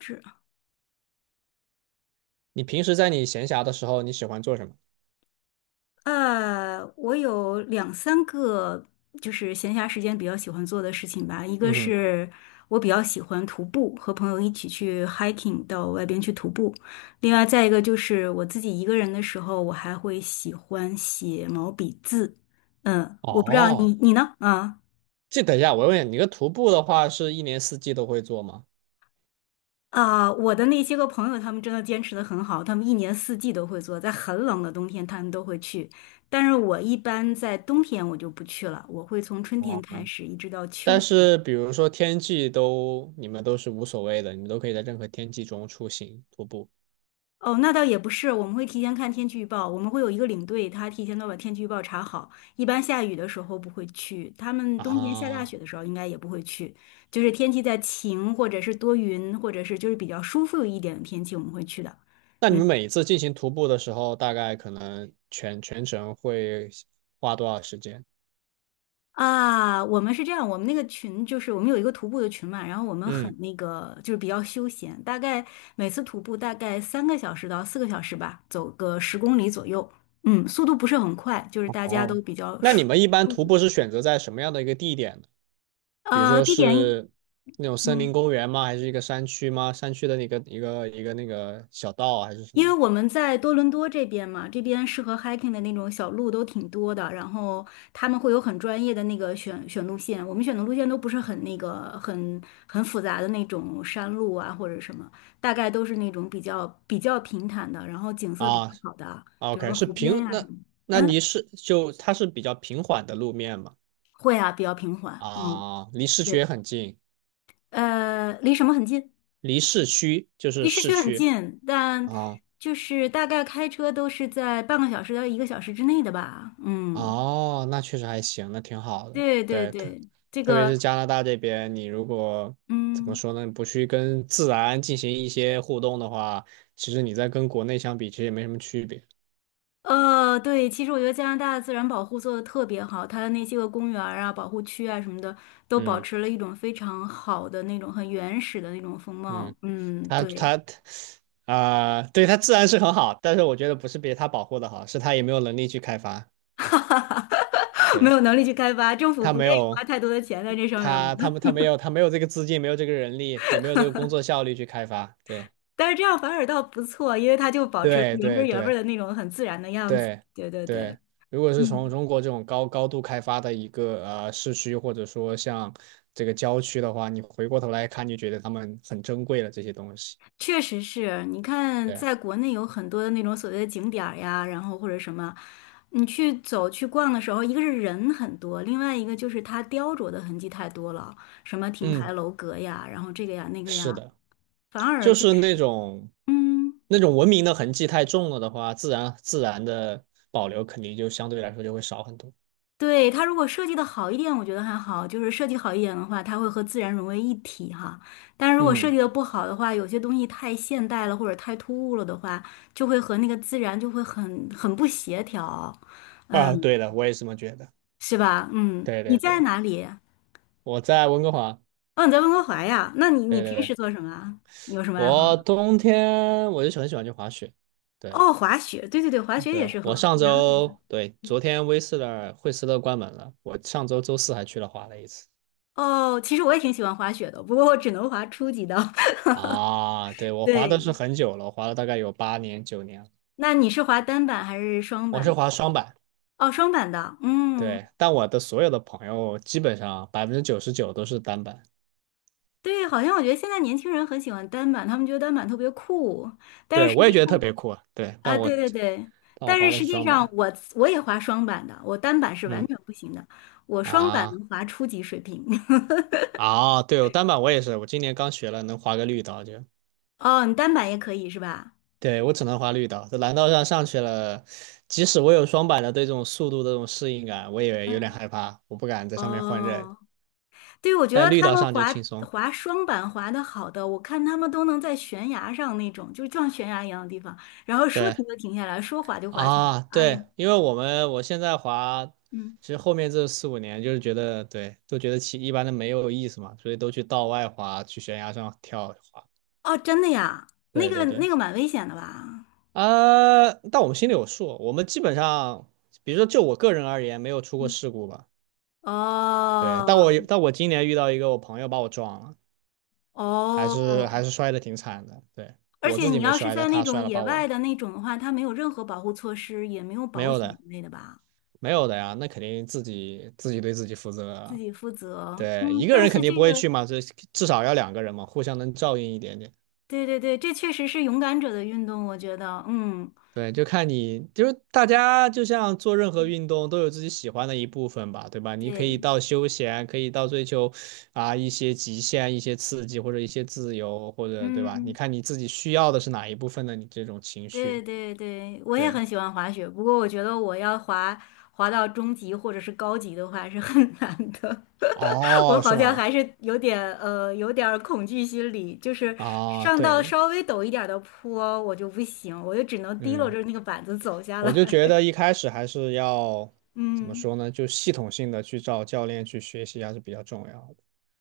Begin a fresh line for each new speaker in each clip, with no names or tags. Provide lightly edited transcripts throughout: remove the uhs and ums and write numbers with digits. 是
你平时在你闲暇的时候，你喜欢做什么？
我有两三个，就是闲暇时间比较喜欢做的事情吧。一个
嗯哼。
是我比较喜欢徒步，和朋友一起去 hiking 到外边去徒步。另外，再一个就是我自己一个人的时候，我还会喜欢写毛笔字。嗯，我不知道
哦，
你呢？啊。
这等一下，我问你，你个徒步的话是一年四季都会做吗？
啊、我的那些个朋友，他们真的坚持的很好，他们一年四季都会做，在很冷的冬天他们都会去，但是我一般在冬天我就不去了，我会从春天开
哦，
始一直到秋
但
天。
是比如说天气都，你们都是无所谓的，你们都可以在任何天气中出行徒步
哦，那倒也不是，我们会提前看天气预报，我们会有一个领队，他提前都把天气预报查好。一般下雨的时候不会去，他们冬天下大
啊。
雪的时候应该也不会去，就是天气在晴或者是多云，或者是就是比较舒服一点的天气我们会去的。
那你
嗯。
们每一次进行徒步的时候，大概可能全程会花多少时间？
啊，我们是这样，我们那个群就是我们有一个徒步的群嘛，然后我们很
嗯。
那个就是比较休闲，大概每次徒步大概3个小时到4个小时吧，走个10公里左右，嗯，速度不是很快，就是大家
哦，
都比较
那你
舒
们一般
舒
徒
服
步是选择在什么样的一个地点，比如说
地点，
是那种森林
嗯。
公园吗？还是一个山区吗？山区的那个一个那个小道啊，还是什
因为
么
我们在多伦多这边嘛，这边适合 hiking 的那种小路都挺多的，然后他们会有很专业的那个选路线，我们选的路线都不是很那个很复杂的那种山路啊或者什么，大概都是那种比较平坦的，然后景色比较
啊。
好的，
o
比如
k，
说
是
湖边
平
呀、什
那
么的。
那离
嗯，
市就它是比较平缓的路面嘛。
会啊，比较平缓。嗯，
啊，离市区也
对，
很近，
呃，离什么很近？
离市区就
离
是
市
市
区很
区
近，但
啊。
就是大概开车都是在半个小时到1个小时之内的吧。嗯。
哦，那确实还行，那挺好的。
对对
对，特
对，这
特别
个，
是加拿大这边，你如果怎么
嗯，
说呢，不去跟自然进行一些互动的话，其实你在跟国内相比，其实也没什么区别。
对，其实我觉得加拿大的自然保护做的特别好，它的那些个公园儿啊、保护区啊什么的，都保
嗯。
持了一种非常好的那种很原始的那种风貌。
嗯，
嗯，
他
对，
他啊、对，他自然是很好，但是我觉得不是别他保护的好，是他也没有能力去开发。
哈哈哈，没
对，
有能力去开发，政府
他
不
没
愿意花
有
太多的钱在这上面嘛。
他他们 他没有他没有这个资金，没有这个人力，也没有这个工作效率去开发。对，
但是这样反而倒不错，因为它就保持了
对，
原汁儿
对，
原味儿
对，
的那种很自然的样子。
对，
对对对，
对。如果是从
嗯。
中国这种高度开发的一个市区，或者说像这个郊区的话，你回过头来看，你觉得他们很珍贵了这些东西。
确实是，你看，
对。
在国内有很多的那种所谓的景点儿呀，然后或者什么，你去走去逛的时候，一个是人很多，另外一个就是它雕琢的痕迹太多了，什么亭
嗯，
台楼阁呀，然后这个呀那个
是
呀，
的。
反而
就
就
是那
是，
种
嗯，
那种文明的痕迹太重了的话，自然的保留肯定就相对来说就会少很多。
对，它如果设计的好一点，我觉得还好，就是设计好一点的话，它会和自然融为一体哈。但是如果设计
嗯。
的不好的话，有些东西太现代了或者太突兀了的话，就会和那个自然就会很不协调，
啊，
嗯。
对的，我也这么觉得。
是吧？嗯，
对，
你
对，
在
对，
哪里？
我在温哥华。
哦，你在温哥华呀？那你
对，对，
平
对，
时做什么啊？你有什么爱好
我
啊？
冬天我就很喜欢去滑雪。对，
哦，滑雪，对对对，滑雪也
对，
是很
我
好。
上
男孩
周，对，昨天威斯勒惠斯勒关门了，我上周周四还去了滑了一次。
哦，其实我也挺喜欢滑雪的，不过我只能滑初级的。
啊，对，我滑的
对，
是很久了，我滑了大概有8、9年了。
那你是滑单板还是双
我
板？
是滑双板。
哦，双板的。嗯，
对，但我的所有的朋友基本上99%都是单板。
对，好像我觉得现在年轻人很喜欢单板，他们觉得单板特别酷，但
对，
是实
我也
际
觉得特
上
别酷啊，对，但
啊，
我
对对对，
但我
但
滑
是
的
实
是
际
双
上
板。
我也滑双板的，我单板是完
嗯。
全不行的，我双板
啊。
能滑初级水平。
啊，对，我单板我也是，我今年刚学了，能滑个绿道就，
哦，你单板也可以是吧？
对，我只能滑绿道，在蓝道上上去了，即使我有双板的，对，这种速度的这种适应感，我也有点害怕，我不敢在上面换刃，
哦，对，我觉
但
得
绿
他
道
们
上就
滑
轻松。
滑双板滑的好的，我看他们都能在悬崖上那种，就像悬崖一样的地方，然后说
对。
停就停下来，说滑就滑起来。
啊，
哎
对，
呀，
因为我现在滑，
嗯，
其实后面这4、5年就是觉得，对，都觉得骑一般的没有意思嘛，所以都去道外滑，去悬崖上跳滑。
哦，真的呀，那
对，
个
对，对。
那个蛮危险的吧？
啊，但我们心里有数，我们基本上，比如说就我个人而言，没有出过
嗯，
事故吧。对，但
哦
我但我今年遇到一个我朋友把我撞了，还是还
哦，
是摔的挺惨的。对，
而
我
且
自己
你
没
要是
摔，但
在那
他
种
摔了
野
把
外
我，
的那种的话，它没有任何保护措施，也没有
没
保
有
险一
的，
类的吧，
没有的呀，那肯定自己对自己负责
自
啊。
己负责。
对，
嗯，
一个
但
人
是
肯定不
这
会
个
去嘛，这至少要两个人嘛，互相能照应一点点。
对对对，这确实是勇敢者的运动，我觉得，嗯，
对，就看你，就是大家就像做任何运动都有自己喜欢的一部分吧，对吧？你可以
对，
到休闲，可以到追求啊一些极限、一些刺激或者一些自由，或者对吧？你
嗯，
看你自己需要的是哪一部分的你这种情
对
绪？
对对，我也
对。
很喜欢滑雪，不过我觉得我要滑到中级或者是高级的话是很难的，我
哦，
好
是
像
吗？
还是有点有点儿恐惧心理，就是
啊，
上到
对。
稍微陡一点儿的坡我就不行，我就只能提溜
嗯，
着那个板子走下
我
来，
就觉得一开始还是要， 怎么
嗯，
说呢？就系统性的去找教练去学习还是比较重要的。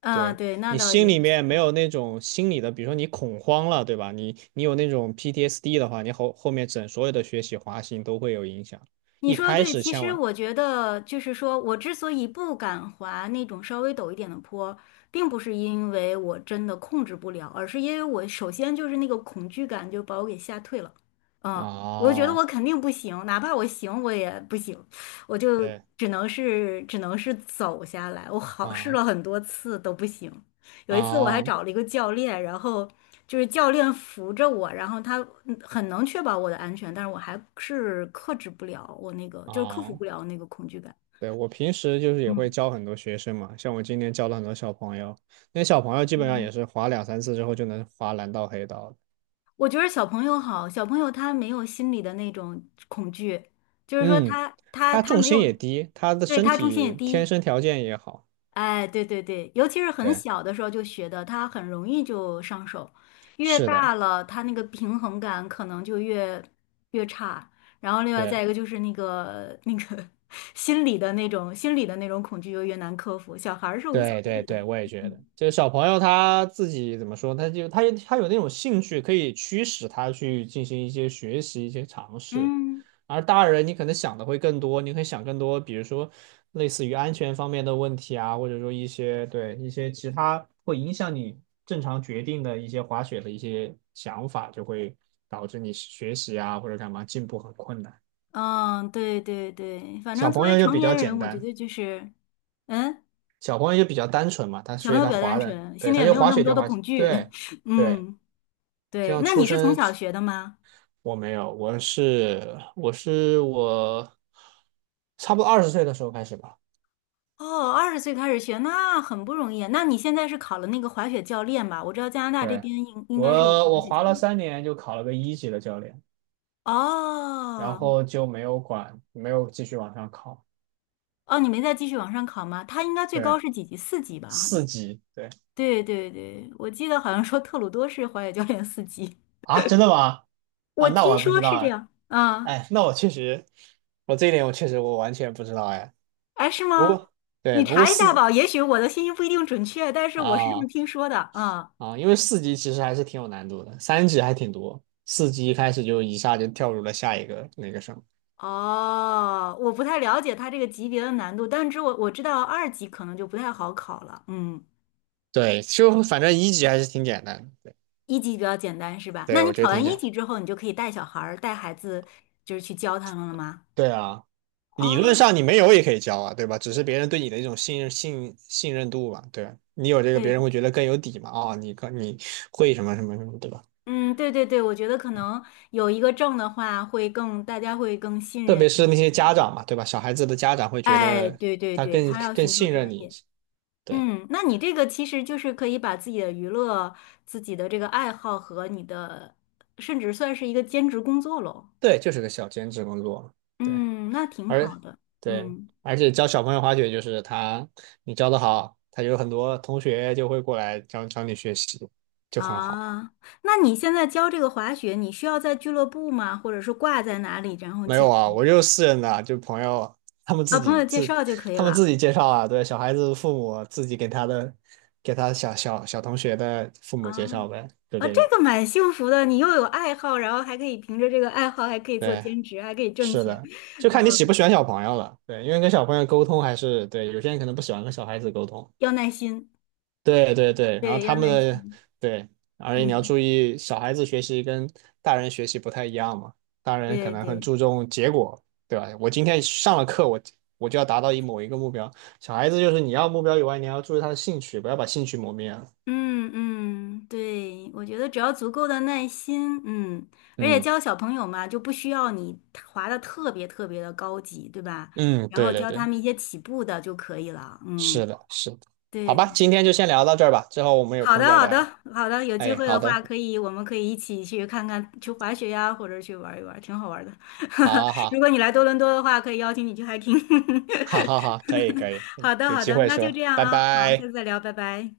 啊，
对，
对，那
你
倒
心
也
里面没
是，
有那种心理的，比如说你恐慌了，对吧？你有那种 PTSD 的话，你后面整所有的学习滑行都会有影响。
你
一
说的
开
对，
始
其
千
实
万
我觉得就是说，我之所以不敢滑那种稍微陡一点的坡，并不是因为我真的控制不了，而是因为我首先就是那个恐惧感就把我给吓退了。嗯，我就觉得
啊。
我肯定不行，哪怕我行，我也不行，我就
对
只能是走下来。我好试
啊
了很多次都不行，有一次我还
啊
找了一个教练，然后就是教练扶着我，然后他嗯很能确保我的安全，但是我还是克制不了我那个，就是克服
啊，
不了那个恐惧感。
对，我平时就是也会
嗯
教很多学生嘛，像我今年教了很多小朋友，那小朋友基本上
嗯，
也是滑两三次之后就能滑蓝道黑道了。
我觉得小朋友好，小朋友他没有心里的那种恐惧，就是说
嗯，
他他
他
他
重
没
心
有，
也低，他的
对，
身
他重心也
体天
低。
生条件也好。
哎，对对对，尤其是很
对，
小的时候就学的，他很容易就上手，越
是的。
大了，他那个平衡感可能就越越差。然后另外
对。
再一个就是那个 心理的那种恐惧就越难克服，小孩儿是无所
对，对，
谓的。
对，我也觉得，就是小朋友他自己怎么说，他就他他有那种兴趣，可以驱使他去进行一些学习、一些尝试。
嗯
而大人，你可能想的会更多，你可以想更多，比如说类似于安全方面的问题啊，或者说一些对一些其他会影响你正常决定的一些滑雪的一些想法，就会导致你学习啊或者干嘛进步很困难。
嗯，对对对，反正
小
作
朋
为
友就
成
比较
年人，
简
我觉
单。
得就是，嗯，
小朋友就比较单纯嘛，他
小
所
朋
以
友
他
比较单
滑的，
纯，心
对，
里
他
也
就
没有
滑
那么
雪
多
就
的
滑。
恐惧。
对， 对，
嗯，
就
对，
像
那
出
你是从
生，
小学的吗？
我没有，我差不多20岁的时候开始吧。
哦，20岁开始学，那很不容易啊。那你现在是考了那个滑雪教练吧？我知道加拿大这
对，
边应该是有
我
滑
我
雪
滑
教
了
练。
3年就考了个一级的教练，然
哦，
后就没有管，没有继续往上考。
哦，你没再继续往上考吗？他应该最高
对，
是几级？四级吧？好像。
四级，对
对对对，我记得好像说特鲁多是滑雪教练四级，
啊，真的吗？啊，
我
那我
听
还不
说
知道
是这
哎。
样。啊，
哎，那我确实，我这一点我确实我完全不知道哎，
哎，是
不
吗？
过对，
你
不过
查一下
四
吧，也许我的信息不一定准确，但是我是这么
啊。
听说的。啊。
啊。因为四级其实还是挺有难度的，三级还挺多，四级一开始就一下就跳入了下一个那个什么。
哦，我不太了解它这个级别的难度，但是我知道二级可能就不太好考了，嗯，
对，就反正一级还是挺简单的。对，
一级比较简单是吧？那
对，
你
我觉得
考
挺
完
简
一
单。
级之后，你就可以带小孩儿、带孩子，就是去教他们了吗？
对啊，理论
哦，
上你没有也可以教啊，对吧？只是别人对你的一种信任度吧，对吧，你有这个，别人
对，
会觉得更有底嘛。啊、你会什么什么什么，对吧？
嗯，对对对，我觉得可能有一个证的话，会更大家会更信
特
任一
别是那些
些。
家长嘛，对吧？小孩子的家长会觉
哎，
得
对对
他
对，
更
他要
更
寻求
信
专
任你。
业。
对，
嗯，那你这个其实就是可以把自己的娱乐、自己的这个爱好和你的，甚至算是一个兼职工作喽。
对，就是个小兼职工作嘛。对。
嗯，那挺
而
好的。
对，
嗯
而且教小朋友滑雪就是他，你教的好，他有很多同学就会过来教教你学习，就很好。
啊，那你现在教这个滑雪，你需要在俱乐部吗？或者是挂在哪里，然后
没有
教？
啊，我就是私人的啊，就朋友他们
啊，
自
朋
己
友介
自
绍就可以
他们自
了。
己介绍啊。对，小孩子父母自己给他小同学的父母
啊
介绍呗，就
啊，
这
这
种。
个蛮幸福的，你又有爱好，然后还可以凭着这个爱好，还可以做
对，
兼职，还可以挣
是
钱。
的，就看你喜不
呃
喜欢小朋友了。对，因为跟小朋友沟通还是，对，有些人可能不喜欢跟小孩子沟通。
要耐心，
对，对，对，然后
对，
他
要
们
耐
的，
心。
对，而且你要
嗯，
注意，小孩子学习跟大人学习不太一样嘛，大人可
对
能很
对。
注重结果，对吧？我今天上了课，我就要达到某一个目标，小孩子就是你要目标以外，你还要注意他的兴趣，不要把兴趣磨灭了。
嗯嗯，对，我觉得只要足够的耐心，嗯，而且
嗯
教小朋友嘛，就不需要你滑的特别特别的高级，对吧？
嗯。
然后
对，对，
教他
对，
们一些起步的就可以了，嗯，
是的，是的。好
对，
吧，今
对
天就先聊到这儿吧，之后我们有
好
空
的，
再
好的，
聊。
好的，有机
哎，
会的
好
话，
的，
可以，我们可以一起去看看，去滑雪呀，或者去玩一玩，挺好玩的。
好，
如
好，
果你来多伦多的话，可以邀请你去 hiking。
好，好，好，可以，可以，嗯
好的，
有
好
机
的，
会
那就这
说，
样
拜
啊，好，下
拜。
次再聊，拜拜。